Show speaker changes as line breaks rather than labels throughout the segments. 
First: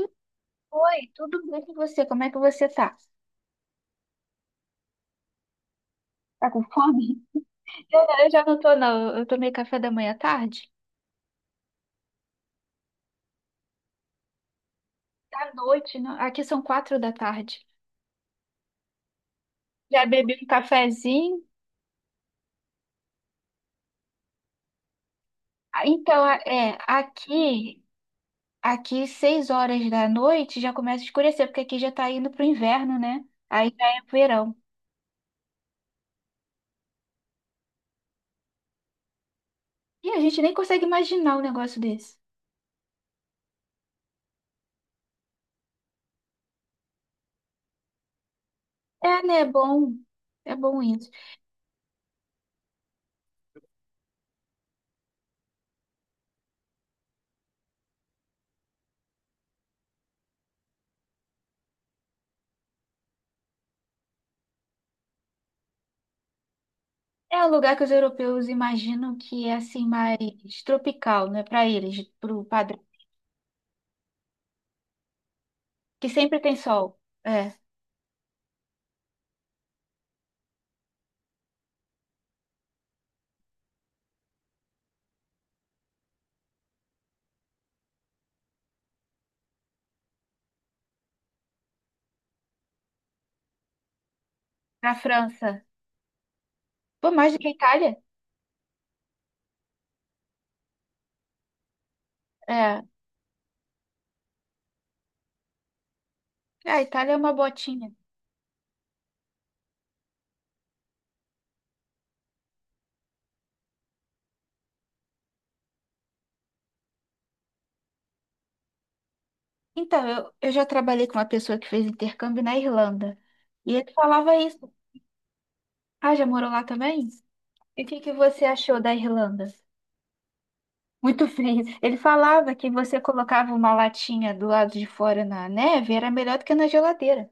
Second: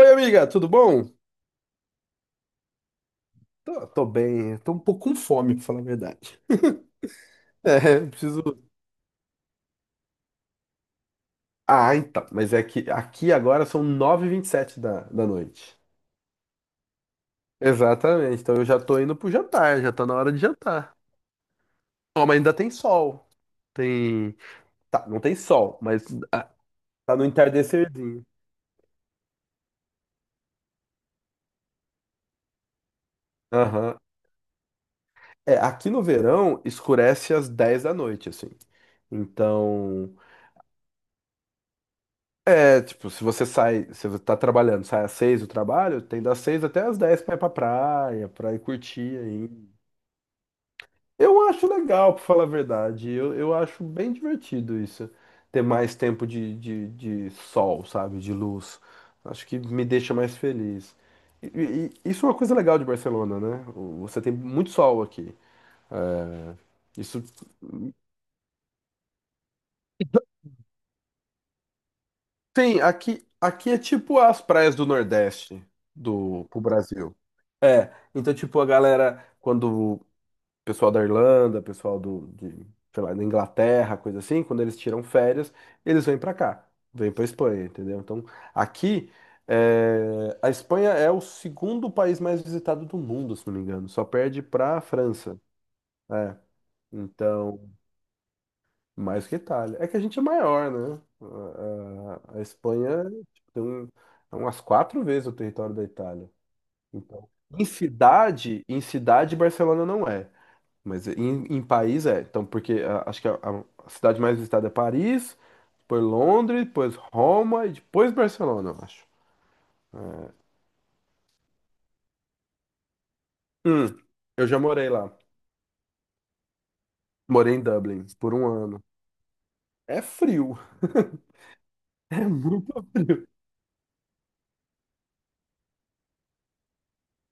E
amiga, tudo
Oi,
bom?
tudo bem com você? Como é que você tá?
Tô bem, tô um pouco com fome, pra falar a verdade.
Tá com fome?
É, eu
Eu
preciso.
já não tô, não. Eu tomei café da manhã à tarde.
Ah, então, mas é que aqui agora são 9:27 da
À
noite.
noite, não. Aqui são quatro da tarde.
Exatamente, então eu já tô indo pro jantar, já tá
Já
na hora
bebi
de
um
jantar.
cafezinho.
Ó, mas ainda tem sol. Tem. Tá, não tem sol,
Ah,
mas
então,
ah, tá no
aqui,
entardecerzinho.
aqui seis horas da noite já começa a escurecer, porque aqui já tá indo pro inverno, né? Aí já
Aham.
é verão.
É, aqui no verão escurece às 10 da noite, assim.
E
Então.
a gente nem consegue imaginar um negócio desse.
É, tipo, se você tá trabalhando, sai às 6 do trabalho, tem das 6 até às 10 pra ir pra praia, pra ir curtir
É, né? É
aí.
bom. É bom isso.
Eu acho legal, pra falar a verdade. Eu acho bem divertido isso. Ter mais tempo de sol, sabe? De luz. Acho que me deixa mais feliz. E isso é uma coisa legal de Barcelona, né? Você tem muito sol aqui. É, isso.
É um lugar que os europeus imaginam que é assim mais tropical, né? Para eles, pro
Sim,
padrão
aqui é tipo as praias do Nordeste
que sempre
do
tem
pro
sol.
Brasil.
É,
É, então tipo a galera, quando o pessoal da Irlanda, pessoal sei lá, da Inglaterra, coisa assim, quando eles tiram férias, eles vêm pra cá, vêm pra Espanha, entendeu? Então aqui, a Espanha é o segundo país mais visitado do mundo, se não me engano, só perde pra
pra
França.
França.
É,
Pô, mais do que a
então
Itália?
mais que Itália. É que a gente é maior, né? A
É.
Espanha tipo, é umas 4 vezes o território da Itália.
É, a Itália é
Então,
uma
em
botinha.
cidade, em cidade, Barcelona não é. Mas em país é. Então, porque acho que a cidade mais visitada é Paris, depois Londres, depois Roma e depois Barcelona, eu acho.
Então, eu já trabalhei com uma pessoa que fez intercâmbio na Irlanda. E
Hum,
ele falava
eu já
isso.
morei lá.
Ah, já morou lá também?
Morei em
E o que
Dublin
que
por
você
um
achou
ano.
da Irlanda?
É frio.
Muito frio. Ele
É
falava que
muito
você
frio.
colocava uma latinha do lado de fora na neve, era melhor do que na geladeira.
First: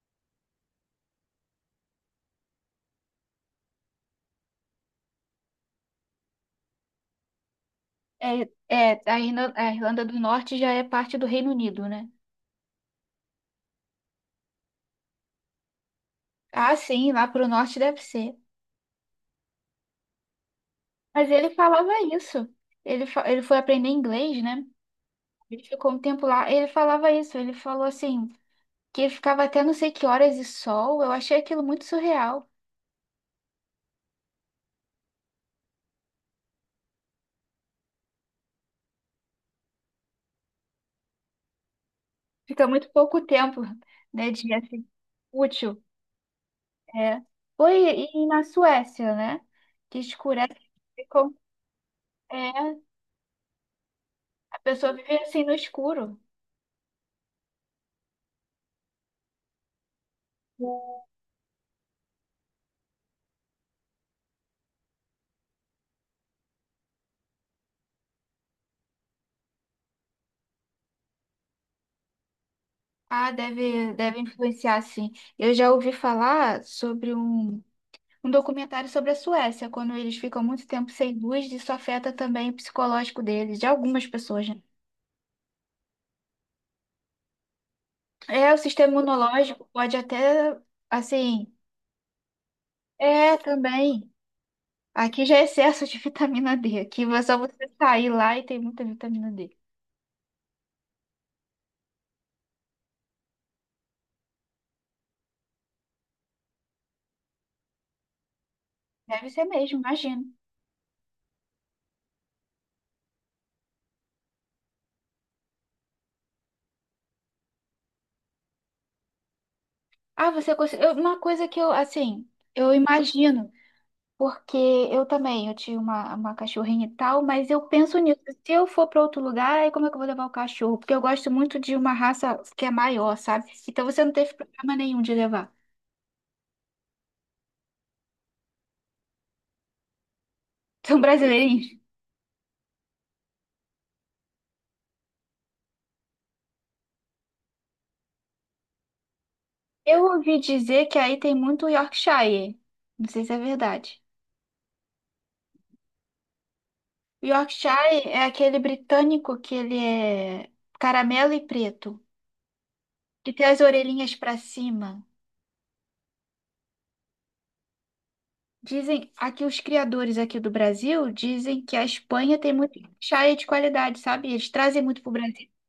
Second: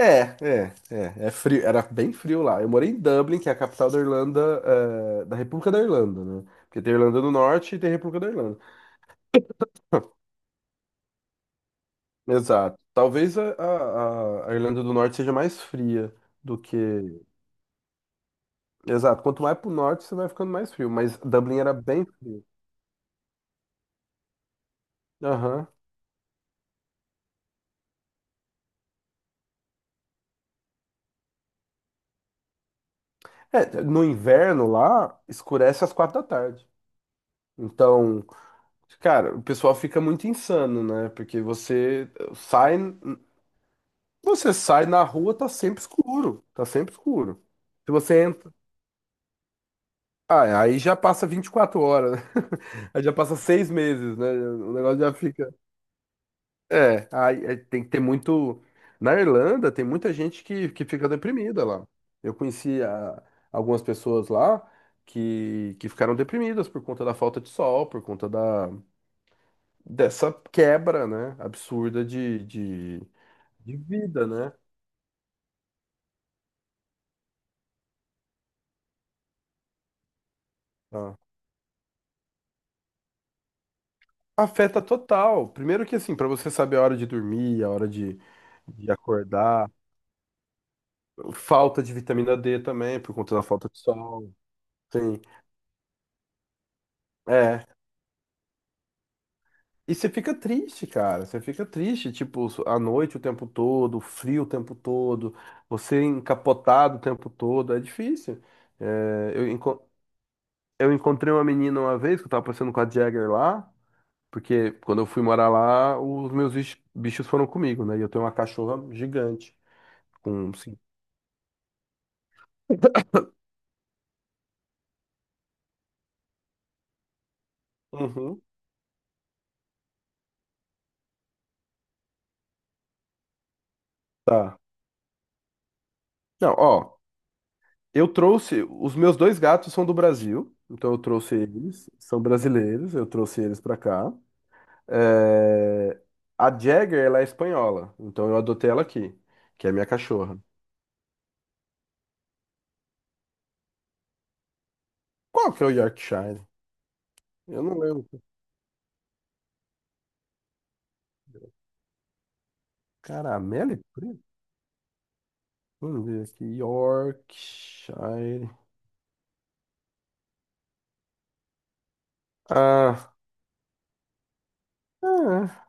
É frio, era bem frio lá. Eu morei em Dublin, que é a capital da Irlanda, da República da Irlanda, né? Porque tem Irlanda do Norte e tem República da
É,
Irlanda.
é, a Irlanda do Norte já é parte do Reino Unido, né?
Exato. Talvez a Irlanda do Norte seja mais fria do
Ah,
que.
sim, lá pro norte deve ser.
Exato. Quanto mais pro norte, você vai ficando mais frio. Mas
Mas ele
Dublin era
falava
bem frio.
isso. Ele foi aprender inglês, né? Ele
Aham.
ficou um tempo lá. Ele falava isso. Ele falou assim, que ele ficava até não sei que horas de sol. Eu achei aquilo muito surreal.
É, no inverno lá, escurece às 4 da tarde. Então, cara, o pessoal fica muito insano, né? Porque você
Fica
sai.
muito pouco tempo, né, de
Você
assim,
sai na rua, tá
útil.
sempre escuro. Tá sempre
É.
escuro.
Foi
Se você
e na
entra.
Suécia, né? Que escurece.
Ah, aí já passa
Ficou,
24 horas, né?
é,
Aí já passa 6 meses, né?
a
O
pessoa
negócio já
vive assim
fica.
no escuro.
É, aí é, tem que ter muito. Na Irlanda, tem muita gente que fica deprimida lá. Eu conheci algumas pessoas lá que ficaram deprimidas por conta da falta de sol, por conta dessa quebra, né? Absurda de, de,
Ah,
de
deve
vida, né?
influenciar, sim. Eu já ouvi falar sobre um documentário sobre a Suécia, quando eles ficam muito tempo sem
Ah.
luz, isso afeta também o psicológico deles, de algumas pessoas, né?
Afeta total. Primeiro que assim, para você saber a hora de dormir, a hora de,
É, o
de
sistema imunológico
acordar,
pode até, assim,
falta de vitamina D também, por conta
é
da falta de
também.
sol. Sim.
Aqui já é excesso de vitamina D. Aqui é só
É.
você sair lá e tem muita vitamina D.
E você fica triste, cara. Você fica triste, tipo, à noite o tempo todo, frio o tempo todo, você encapotado o tempo todo, é difícil.
Deve
É,
ser mesmo, imagino.
eu encontrei uma menina uma vez que eu tava passando com a Jagger lá, porque quando eu fui morar lá, os meus bichos bichos foram comigo, né? E eu tenho uma cachorra gigante
Ah,
com
você conseguiu. Uma coisa que eu, assim, eu imagino. Porque eu também, eu tinha uma cachorrinha e tal, mas eu penso nisso.
Uhum.
Se eu for para outro lugar, aí como é que eu vou levar o cachorro? Porque eu gosto muito de uma raça que é maior, sabe? Então você não teve
Tá.
problema nenhum de levar.
Não, ó, eu trouxe. Os meus dois gatos são do Brasil, então eu
São
trouxe
brasileirinhos.
eles, são brasileiros, eu trouxe eles pra cá. É, a Jagger, ela é espanhola, então eu adotei ela aqui, que é minha
Eu ouvi
cachorra.
dizer que aí tem muito Yorkshire. Não sei se é verdade.
Qual que é o Yorkshire? Eu não
Yorkshire
lembro.
é aquele britânico que ele é caramelo e preto, que tem as
Caramelo e
orelhinhas
preto?
para cima.
Vamos ver aqui. Yorkshire.
Dizem, aqui os criadores aqui do Brasil dizem que a Espanha tem muito
Ah,
chá de qualidade, sabe? Eles trazem muito pro Brasil.
é,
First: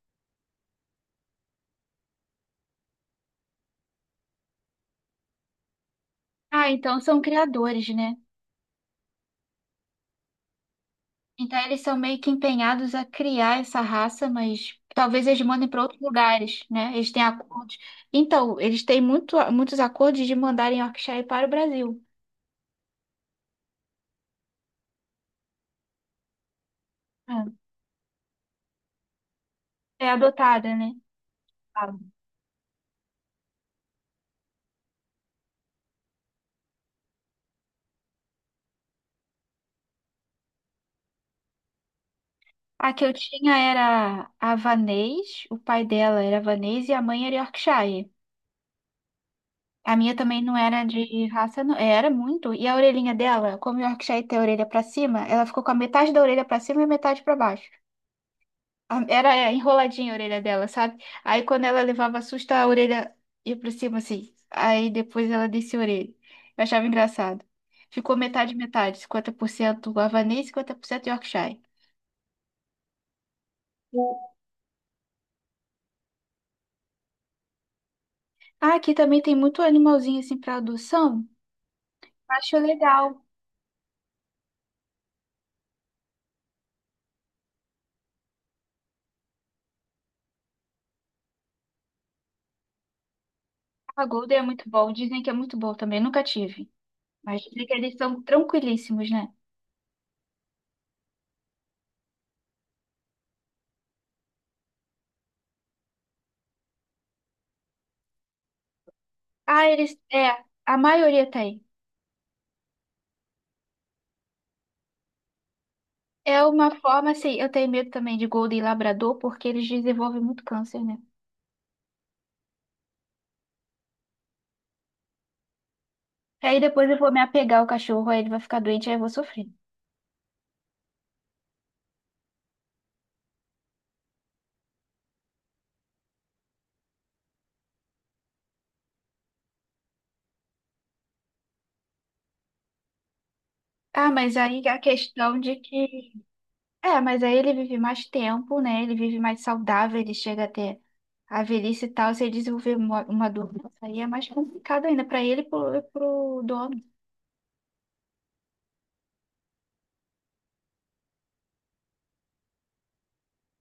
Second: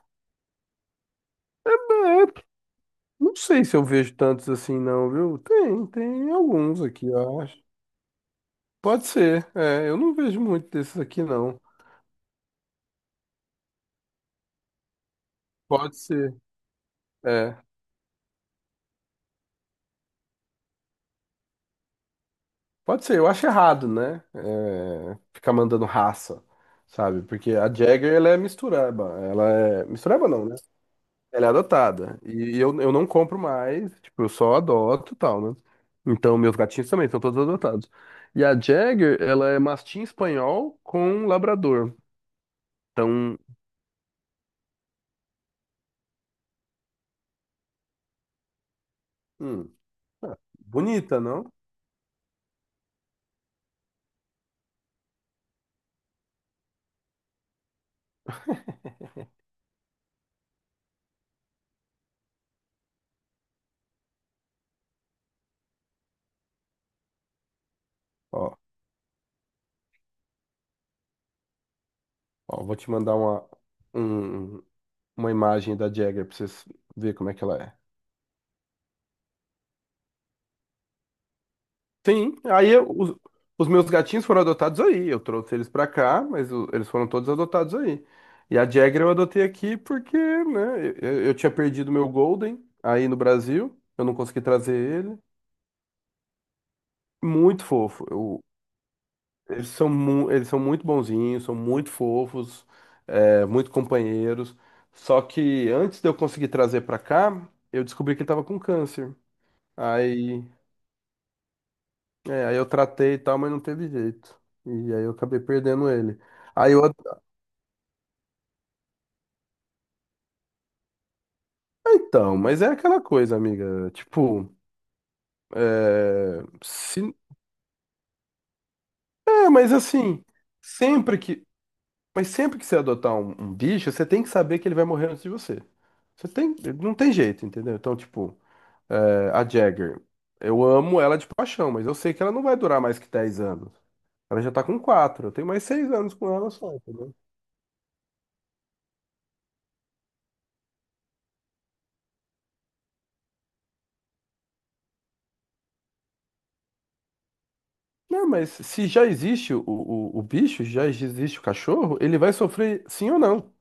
é, não sei se eu vejo tantos assim, não, viu? Tem
Ah,
alguns
então
aqui,
são
eu acho.
criadores, né?
Pode ser, eu não vejo muito desses aqui,
Então
não.
eles são meio que empenhados a criar essa raça, mas talvez eles mandem para
Pode
outros
ser,
lugares, né? Eles têm
é,
acordos. Então, eles têm muito, muitos acordos de mandarem Yorkshire para o Brasil.
pode ser, eu acho errado, né? Ficar mandando raça, sabe?
Ah,
Porque a Jagger, ela é,
é
mistureba não, né?
adotada, né?
Ela é
Ah.
adotada, e eu não compro mais, tipo, eu só adoto e tal, né? Então, meus gatinhos também são todos adotados. E a Jagger, ela é mastim espanhol com labrador,
A que eu
então,
tinha era havanês, o pai dela era havanês e a mãe era Yorkshire.
hum,
A minha também não era
bonita,
de
não?
raça, não. Era muito. E a orelhinha dela, como o Yorkshire tem a orelha pra cima, ela ficou com a metade da orelha pra cima e metade pra baixo. Era, enroladinha a orelha dela, sabe? Aí quando ela levava susto, a orelha ia pra cima assim. Aí depois ela descia a orelha. Eu achava engraçado. Ficou metade,
Ó,
metade. 50% havanês, 50% Yorkshire.
ó, vou te mandar uma, um uma imagem da Jagger pra vocês verem como é que ela é.
Ah, aqui também tem muito animalzinho assim pra adoção.
Sim,
Acho
os,
legal.
os meus gatinhos foram adotados aí. Eu trouxe eles pra cá, mas eles foram todos adotados aí. E a Jagger eu adotei aqui porque, né, eu tinha perdido meu Golden aí no Brasil.
A
Eu não
Golden é
consegui
muito
trazer
bom.
ele.
Dizem que é muito bom também. Nunca tive. Mas
Muito
dizem que eles
fofo.
são tranquilíssimos, né?
Eles são muito bonzinhos, são muito fofos, muito companheiros. Só que antes de eu conseguir trazer pra cá, eu descobri que ele tava com câncer.
Ah, eles. É,
Aí.
a maioria tem.
É, aí eu tratei e tal, mas não teve jeito. E aí eu acabei perdendo ele.
É uma
Aí eu.
forma, assim, eu tenho medo também de Golden Labrador, porque eles desenvolvem muito câncer, né?
Ah, então, mas é aquela coisa, amiga. Tipo, é.
Aí depois eu vou
Se...
me apegar ao cachorro, aí ele vai ficar doente, aí eu vou sofrer.
É, mas assim, sempre que. Mas sempre que você adotar um bicho, você tem que saber que ele vai morrer antes de você. Você tem. Não tem jeito, entendeu? Então, tipo, a Jagger. Eu amo ela de paixão, mas eu sei que ela não vai durar mais que 10 anos.
Ah, mas
Ela já tá
aí a
com 4. Eu
questão
tenho
de
mais 6
que.
anos com ela só.
É, mas aí ele vive mais tempo, né? Ele vive mais saudável, ele chega até a velhice e tal. Se ele desenvolver uma doença, aí é mais complicado ainda pra ele e pro dono.
Não, mas se já existe o bicho, já existe o cachorro, ele vai sofrer sim ou não.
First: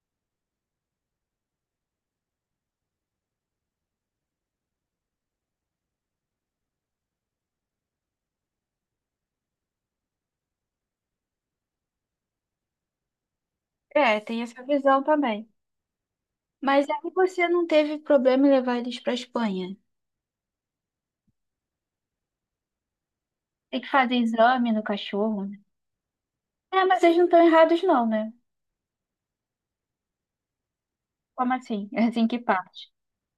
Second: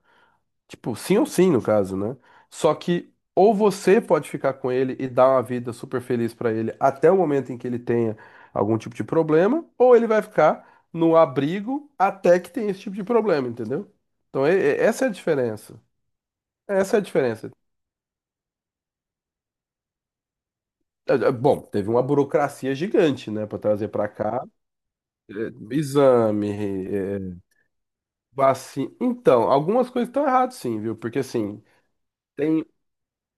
Tipo, sim ou sim, no caso, né? Só que ou você pode ficar com ele e dar uma vida super feliz pra ele até o momento em que ele tenha algum tipo de problema, ou ele vai ficar no abrigo até que tenha esse tipo de problema, entendeu?
É, tem
Então,
essa visão
essa é a
também.
diferença.
Mas
Essa é a
aí você
diferença.
não teve problema em levar eles pra Espanha?
Bom, teve uma burocracia gigante, né, pra
Tem que
trazer pra
fazer
cá,
exame no
É,
cachorro, né?
exame,
É, mas eles
é,
não estão errados não, né?
vacina. Então, algumas coisas estão erradas, sim, viu? Porque
Como
assim,
assim? É assim que
tem.
parte.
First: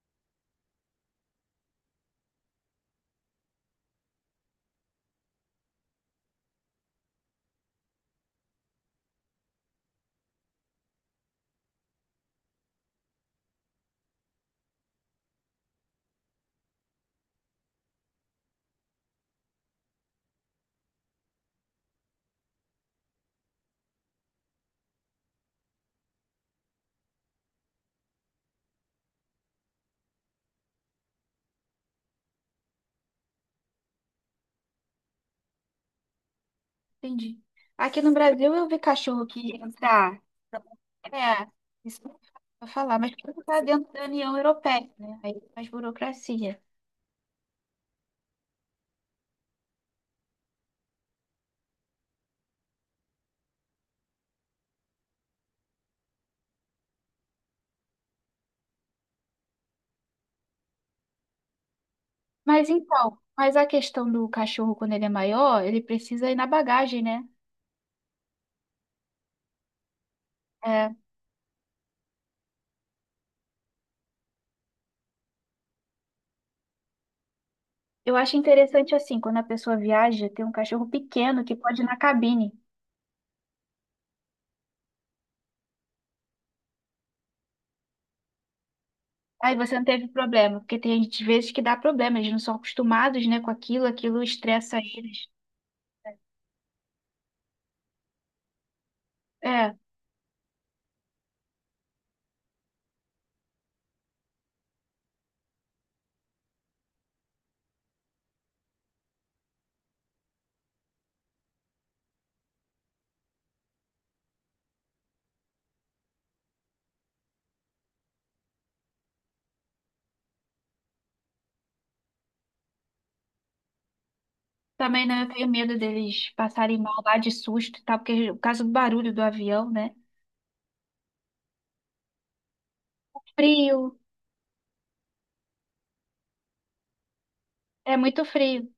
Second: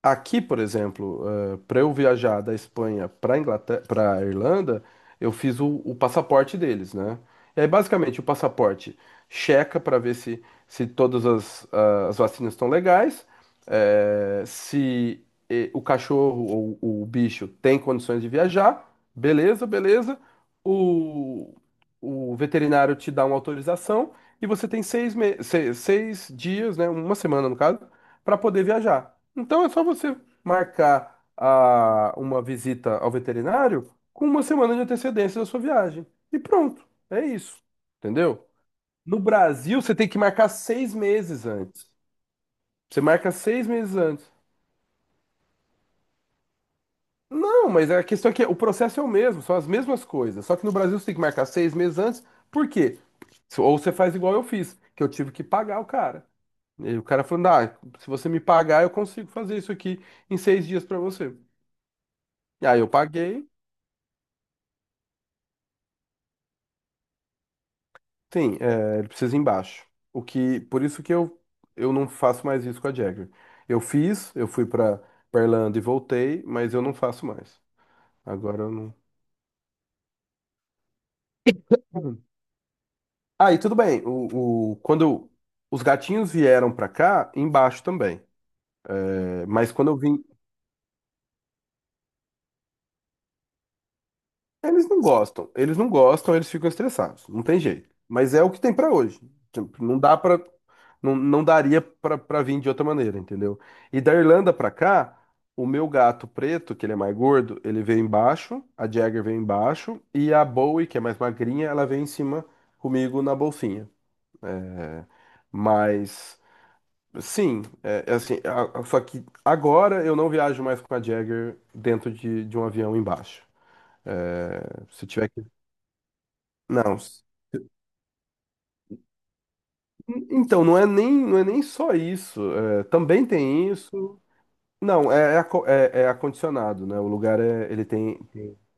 Aqui, por exemplo, para eu viajar da Espanha para Inglaterra, para Irlanda, eu fiz o passaporte deles, né? E aí, basicamente, o passaporte checa para ver se todas as vacinas estão legais, se o cachorro ou o bicho tem condições de viajar, beleza, beleza. O, o veterinário te dá uma autorização e você tem seis, me- se- seis dias, né? Uma semana, no caso para poder viajar. Então é só você marcar uma visita ao veterinário com uma semana de antecedência da sua viagem. E pronto, é
Entendi.
isso.
Aqui no
Entendeu?
Brasil eu vi
No
cachorro que
Brasil, você tem
entrar.
que marcar 6 meses
É,
antes.
isso não vou falar,
Você
mas
marca
porque está
seis
dentro
meses
da
antes.
União Europeia, né? Aí tem mais burocracia.
Não, mas a questão é que o processo é o mesmo, são as mesmas coisas. Só que no Brasil você tem que marcar seis meses antes. Por quê? Ou você faz igual eu fiz, que eu tive que pagar o cara. E o cara falando, ah, se você me pagar, eu consigo fazer isso aqui em 6 dias para você. E
Mas
aí eu
então,
paguei,
mas a questão do cachorro quando ele é maior, ele precisa ir na bagagem, né?
sim, ele precisa ir embaixo. O que, por
É,
isso que eu não faço mais isso com a Jagger. Eu fiz, eu fui pra Irlanda e voltei, mas eu não faço mais.
eu acho
Agora eu
interessante
não.
assim, quando a pessoa viaja, ter um cachorro pequeno que pode ir na
Uhum.
cabine.
Ah, e tudo bem. Quando os gatinhos vieram pra cá, embaixo também. É,
Aí
mas
você não
quando eu
teve
vim,
problema, porque tem gente, às vezes que dá problema, eles não são acostumados, né, com aquilo, aquilo estressa
eles não
eles.
gostam, eles não gostam, eles ficam estressados, não tem jeito. Mas é o que tem pra hoje.
É,
Tipo, não dá para, não, não daria pra para vir de outra maneira, entendeu? E da Irlanda pra cá, o meu gato preto, que ele é mais gordo, ele veio embaixo, a Jagger veio embaixo e a Bowie, que é mais magrinha, ela veio em cima comigo na bolsinha. É, mas sim, é assim, só que agora eu não viajo mais com a Jagger dentro de um avião embaixo. É,
também,
se
né,
tiver
eu
que
tenho medo deles passarem
não.
mal lá de susto e tal, porque o caso do barulho do avião, né?
Então, não é nem, não é nem só isso. É, também tem
Frio,
isso. Não, é acondicionado, né? O lugar é, ele
é
tem,
muito
tem.
frio.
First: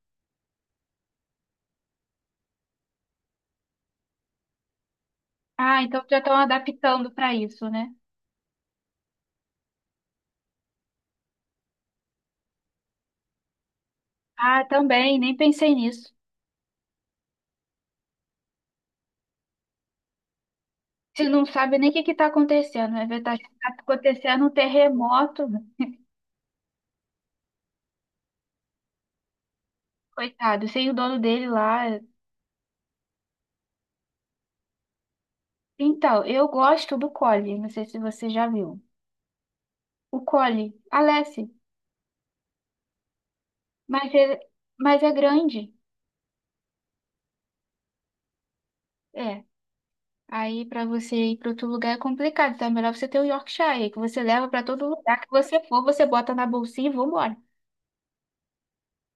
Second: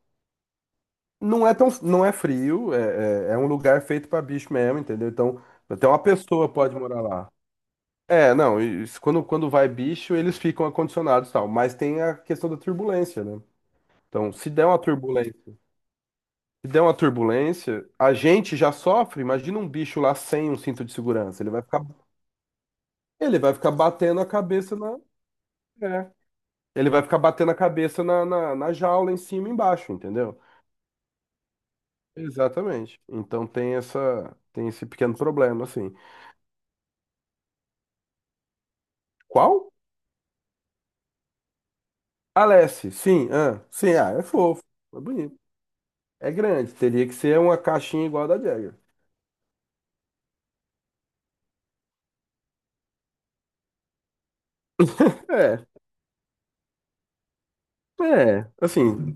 Não é tão, não é frio, é um lugar feito para bicho mesmo, entendeu? Então,
Ah,
até uma
então já estão
pessoa pode morar
adaptando
lá.
para isso, né?
É, não, quando vai bicho, eles ficam acondicionados e tal. Mas tem a questão da turbulência, né? Então,
Ah, também, nem pensei nisso.
se der uma turbulência, a gente já sofre. Imagina um bicho lá sem um cinto de
Você
segurança.
não sabe nem o que que tá acontecendo, né? Tá
Ele
tá
vai ficar batendo a
acontecendo um
cabeça.
terremoto, né?
É. Ele vai ficar batendo a cabeça na jaula em cima e embaixo, entendeu?
Coitado, sem o dono dele lá.
Exatamente. Então tem esse pequeno problema, assim.
Então, eu gosto do Collie, não sei se você já viu.
Qual?
O Cole, Aleph,
Alessi, sim, ah, sim, ah,
mas
é
é,
fofo, é
mas é
bonito.
grande.
É grande, teria que ser uma caixinha igual a da Jagger.
É. Aí pra você ir pra outro lugar é complicado, então é melhor você ter o Yorkshire, que você leva pra todo lugar que você
É,
for, você bota na bolsinha e vambora.
assim,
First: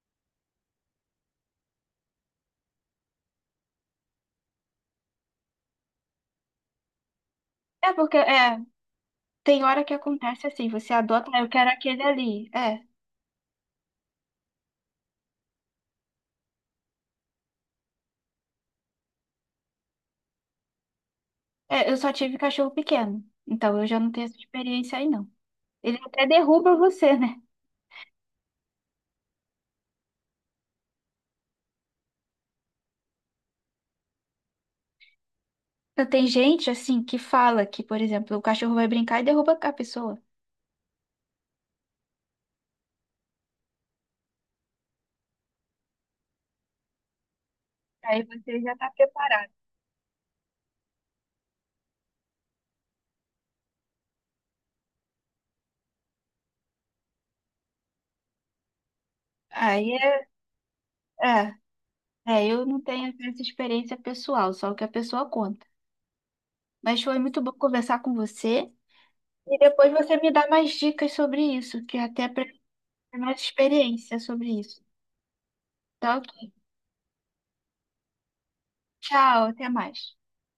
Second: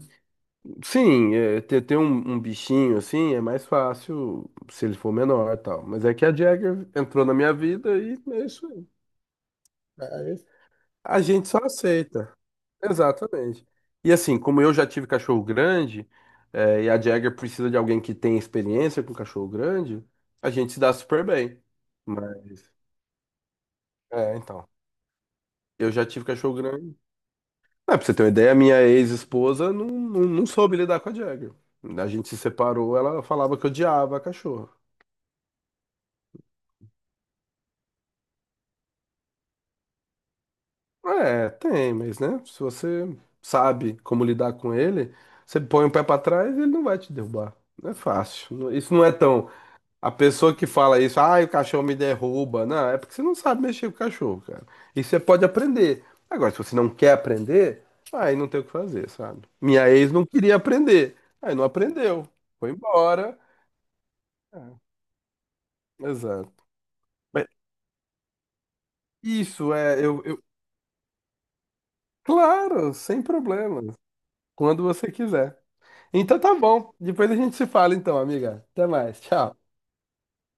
sim, ter um bichinho assim é mais fácil se ele for menor e tal. Mas é que a Jagger entrou na minha
É
vida e
porque
é
é,
isso aí.
tem hora que
É.
acontece assim, você
A
adota, "Ah,
gente
eu
só
quero aquele
aceita.
ali." É,
Exatamente. E assim, como eu já tive cachorro grande, e a Jagger precisa de alguém que tenha experiência com cachorro grande, a gente se dá super bem.
é, eu só tive cachorro
Mas,
pequeno, então eu já não tenho essa
então.
experiência aí não.
Eu
Ele
já tive
até
cachorro
derruba
grande.
você, né?
Ah, pra você ter uma ideia, a minha ex-esposa não, não, não soube lidar com a Jagger. A gente se separou, ela falava que odiava a cachorro.
Então, tem gente assim que fala que, por exemplo, o cachorro vai brincar e derruba a pessoa.
É, tem, mas né? Se você sabe como lidar com ele, você põe o pé pra trás e ele não vai te derrubar. Não é
Aí
fácil.
você já tá
Isso não é tão.
preparado.
A pessoa que fala isso, ah, o cachorro me derruba. Não, é porque você não sabe mexer com o cachorro, cara. Isso você pode aprender. Agora, se você não quer aprender, aí não tem o que fazer, sabe? Minha
Aí
ex não
é.
queria aprender.
é.
Aí não aprendeu.
É, eu
Foi
não tenho
embora.
essa experiência pessoal, só o
É,
que a pessoa conta.
exato.
Mas foi muito
Mas
bom conversar com você. E
isso
depois
é,
você me dá mais dicas sobre isso, que até para
claro,
ter
sem
mais
problemas.
experiência sobre
Quando
isso.
você quiser.
Tá, ok.
Então tá bom. Depois a gente se fala então, amiga. Até mais.
Tchau, até
Tchau.
mais.